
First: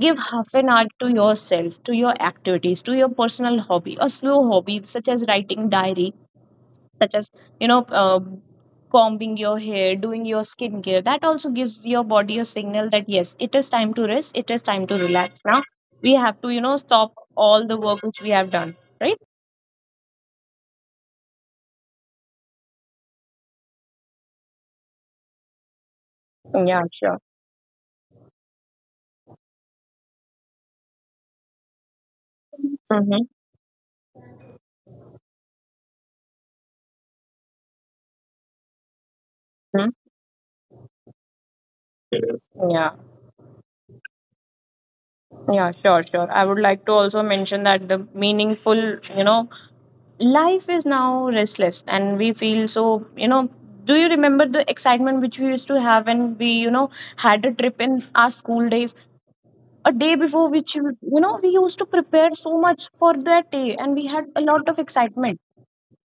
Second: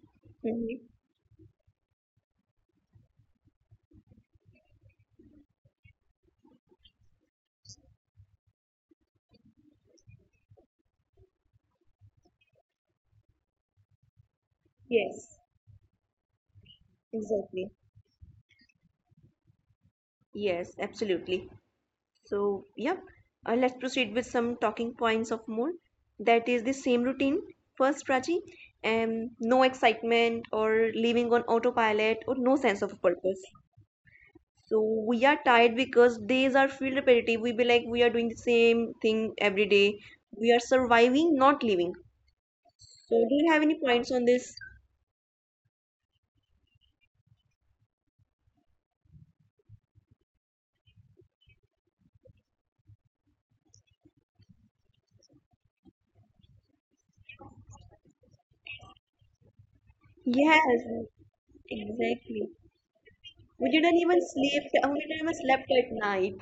give half
Hmm.
an hour to yourself, to your activities, to your personal hobby, a slow hobby such as writing diary, such as, you know, combing your hair, doing your skincare, that also gives your body a signal that yes, it is time to rest, it is time to
Yes.
relax now. We have to, you know, stop
Exactly.
all the work which we have done, right?
Yes, absolutely. So, yep. Let's proceed with some talking points of more. That is the same
Yeah,
routine.
sure.
First, Prachi, no excitement or living on autopilot or no sense of purpose.
Mm-hmm.
So we are tired because days are feel repetitive. We be like we are doing the same thing every day.
Mm-hmm.
We are surviving, not living. So
Yeah.
do you have any points on this?
Yeah, sure, sure, I would like to also mention that the meaningful, you know, life is now restless, and we feel so, you know. Do you remember the excitement which we used to have when we, you know, had a trip in our school days, a day before
Yes,
which you know we used to
exactly.
prepare so much for
We
that day,
didn't
and
even
we had
sleep.
a
We
lot of
didn't even
excitement.
slept at night.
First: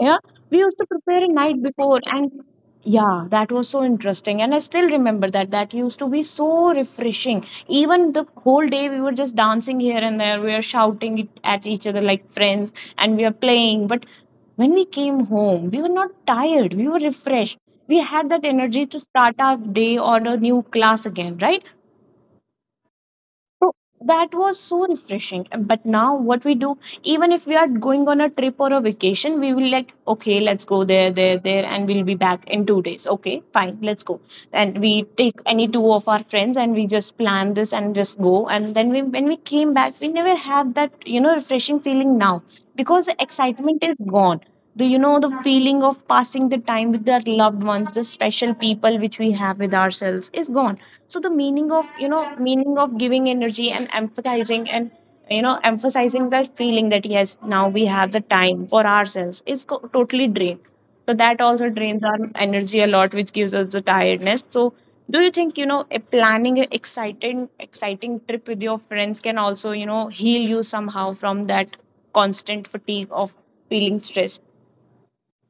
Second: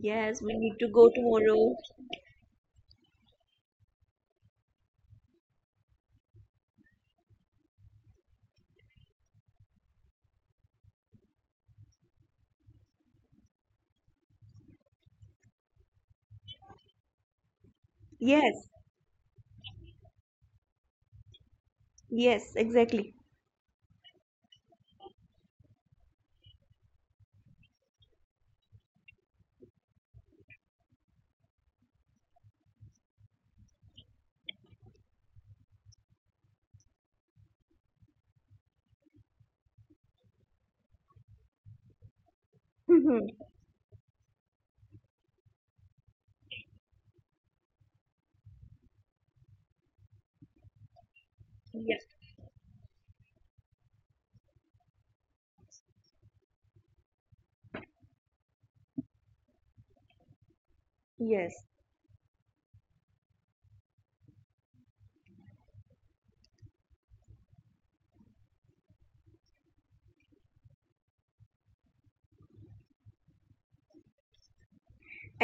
Yeah,
Yes, we
we
need
used to
to go
prepare a night
tomorrow.
before, and yeah, that was so interesting. And I still remember that. That used to be so refreshing. Even the whole day, we were just dancing here and there. We were shouting it at each other like friends, and we were playing. But when we came home, we were not tired. We were refreshed. We had that
Yes,
energy to start our day on a new class again, right?
yes, exactly.
So that was so refreshing. But now, what we do, even if we are going on a trip or a vacation, we will like, okay, let's go there, there, there, and we'll be back in 2 days. Okay, fine, let's go. And we take any two of our friends and we just plan this and just go. And then we, when we came back, we never had that, you know, refreshing feeling now, because the
Mm-hmm.
excitement is gone. Do you know the feeling of passing the time with our loved ones, the special people which we have with ourselves is gone. So the meaning of,
Yes,
you know, meaning of giving energy and empathizing and, you know, emphasizing that feeling that yes, now we have the time for ourselves is totally drained. So that
yes.
also drains our energy a lot, which gives us the tiredness. So do you think, you know, a planning an exciting trip with your friends can also, you know, heal you somehow from that constant fatigue of feeling stressed?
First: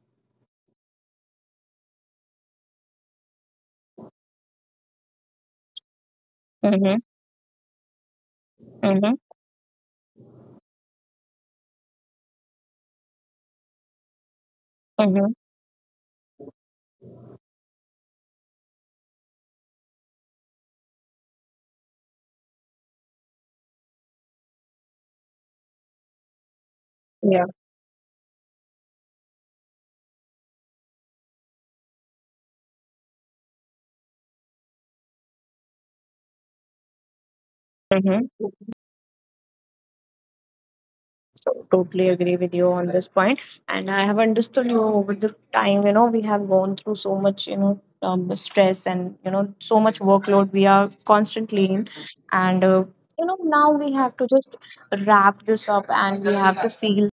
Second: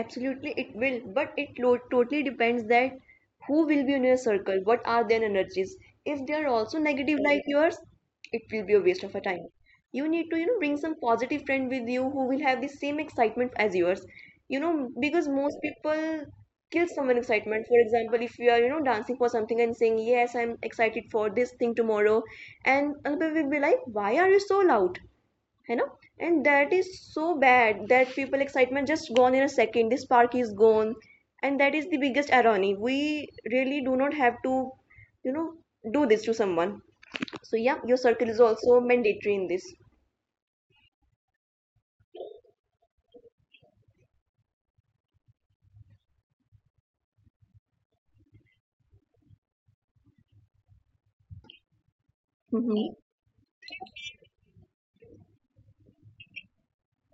Absolutely it will, but it lo- totally depends that who will be in your circle, what are their energies. If they are also
Mm-hmm.
negative like yours, it will be a waste of
Mm-hmm.
a time. You need to, you know, bring some positive friend with you who will have the same excitement as yours. You know, because
Mm-hmm.
most people kill someone excitement. For example, if you are, you know, dancing for something and saying, yes, I'm excited for this thing tomorrow, and other people will be like, why are you so loud, you know? And that is so
Yeah.
bad that people excitement just gone in a second. The spark is gone, and that is the biggest irony. We really do not have to, you know, do this to someone. So yeah, your circle is
Mm-hmm.
also mandatory in this.
Totally agree with you on this point, and I have understood you over the time. You know, we have gone through so much, you know, stress, and, you know, so much workload. We are constantly in, and
Mm-hmm.
you know, now we have to just wrap this up, and we have to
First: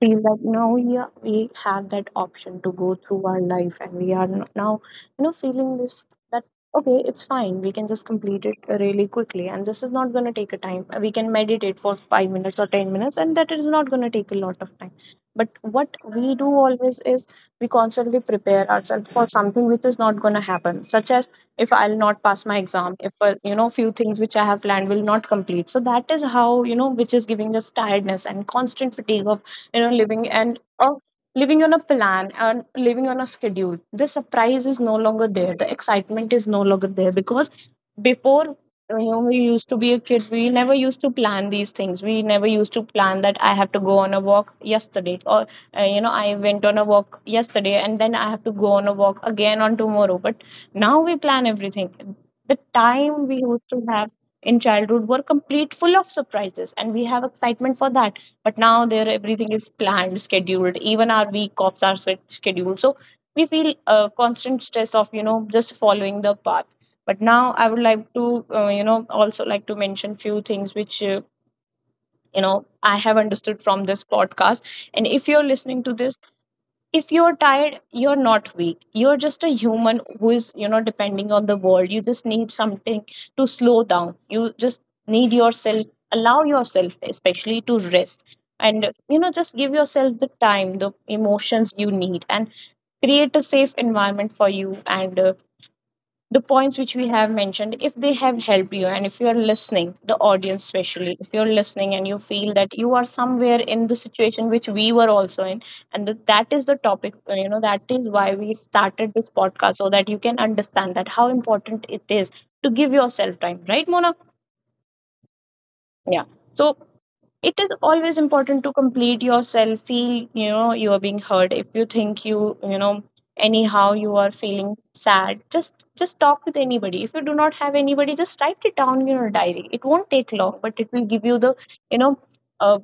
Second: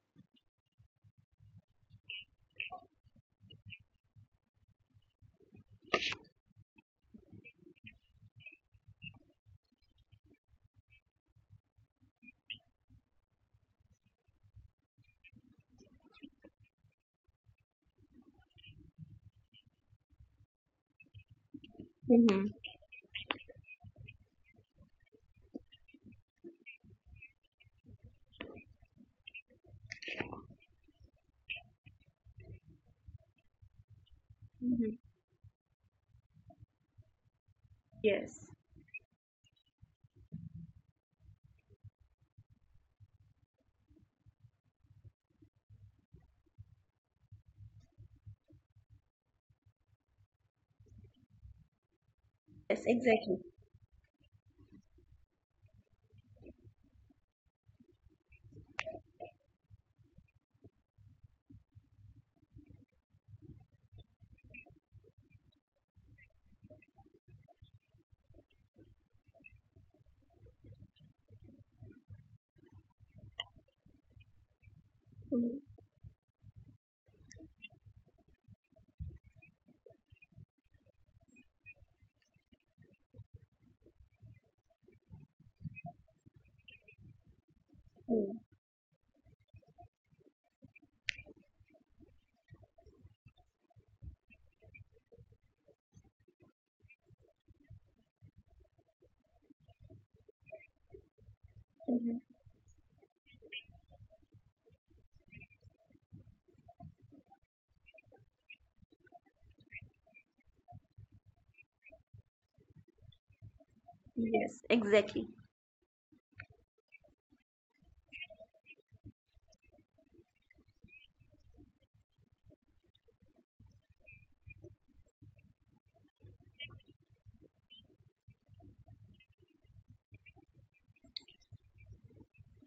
feel that now we have that option to go through our life, and we are now, you know, feeling this that okay, it's fine, we can just complete it really quickly, and this is not going to take a time. We can meditate for 5 minutes or 10 minutes, and that is not going to take a lot of time. But what we do always is we constantly prepare ourselves for something which is not going to happen, such as if I'll
Mm-hmm.
not pass my exam, if you know, few things which I have planned will not complete, so that is how, you know, which is giving us tiredness and constant fatigue of, you know, living, and or living on a plan and living on a schedule. The
Mhm.
surprise is no longer there, the excitement is no longer there, because
Yes,
before, you know, we used to be a kid, we never used to plan these things. We never used to plan that I have to go on a walk yesterday, or you know, I went on a walk yesterday, and then I have to go on a walk again on tomorrow. But now we plan everything. The time we used to have in childhood were complete full of surprises and we have excitement for that. But now, there, everything is planned, scheduled, even our week offs are scheduled. So we feel constant stress of, you know, just following the path. But now I would like to, you know, also like to mention few things which, you know, I have understood from this podcast. And if you're listening to this, if you're tired, you're not weak, you're just a human who is, you know, depending on the world. You just need something to slow down. You just need yourself, allow yourself especially to rest, and, you know, just give yourself the time, the emotions you need, and create a safe environment for you, and the points which we have mentioned, if they have helped you, and if you are listening, the audience especially, if you're listening and you feel that you are somewhere in the situation which we were also in, and that is the topic, you know, that is why we started this podcast, so that you can understand that how important it is to give yourself time, right, Mona?
yes, exactly.
Yeah. So it is always important to complete yourself, feel, you know, you are being heard. If you think you, you know, anyhow you are feeling sad, just talk with anybody. If you do not have anybody, just write it down in your diary. It won't take long, but it will give you the, you know, uh,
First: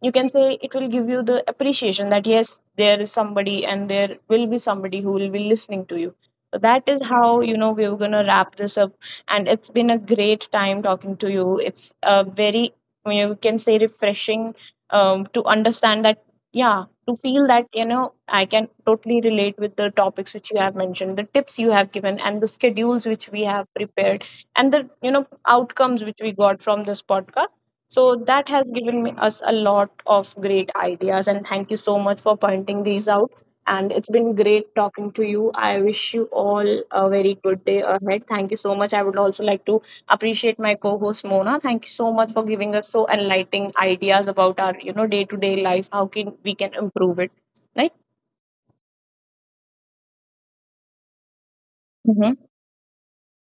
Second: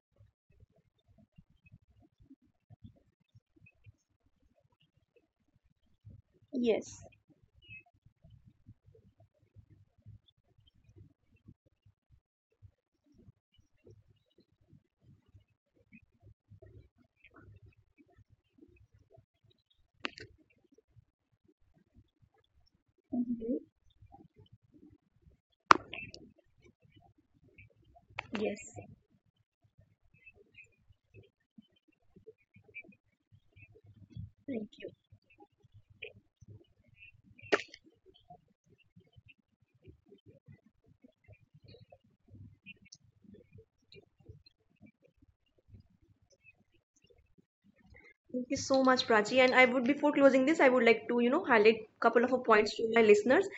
you can say it will give you the appreciation that yes, there is somebody and there will be somebody who will be listening to you. So that is
Yes.
how, you know, we are gonna wrap this up, and it's been a great time talking to you. It's a very, you can say, refreshing, to understand that, yeah, to feel that, you know, I can totally relate with the topics which you have mentioned, the tips you have given, and the schedules which we have prepared, and the, you know, outcomes which we got from this podcast. So that has
Yes,
given me, us a lot of great ideas, and thank you so much for pointing these out. And it's been
thank
great
you.
talking to you. I wish you all a very good day ahead. Thank you so much. I would also like to appreciate my co-host Mona. Thank you so much for giving us so enlightening ideas about our, you know, day-to-day life. How can we can improve it, right?
Thank you so much, Prachi. And I would, before closing this, I would like to, you know, highlight a couple
Mm-hmm.
of points to my listeners.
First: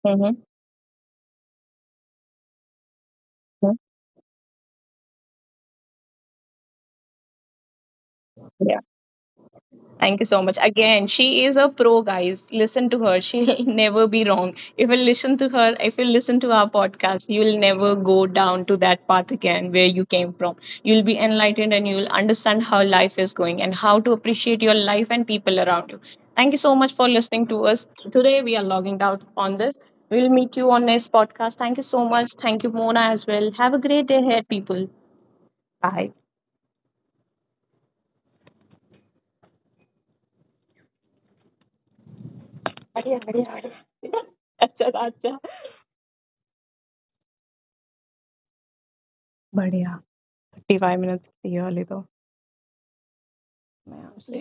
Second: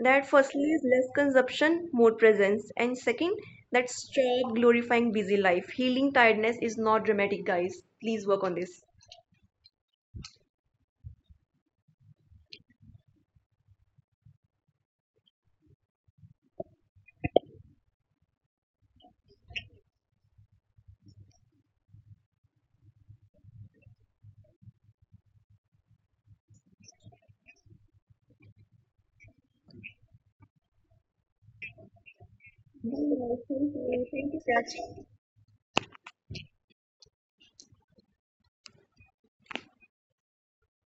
That
Mm-hmm.
firstly is less consumption, more presence. And second, that stop glorifying busy life. Healing tiredness is not dramatic, guys. Please work on
Yeah.
this.
Thank you so much. Again, she is a pro, guys. Listen to her. She'll never be wrong. If you listen to her, if you listen to our podcast, you'll never go down to that path again where you came from. You'll be enlightened and you'll understand how life is going and how to appreciate your life and people around you. Thank you so much for listening to us. Today, we are logging out on this. We'll meet you on next podcast. Thank you so much. Thank you, Mona, as well. Have a great
Thank
day
you,
ahead, people.
Prachi.
अच्छा अच्छा बढ़िया 55 minutes ये वाली तो मैं आपसे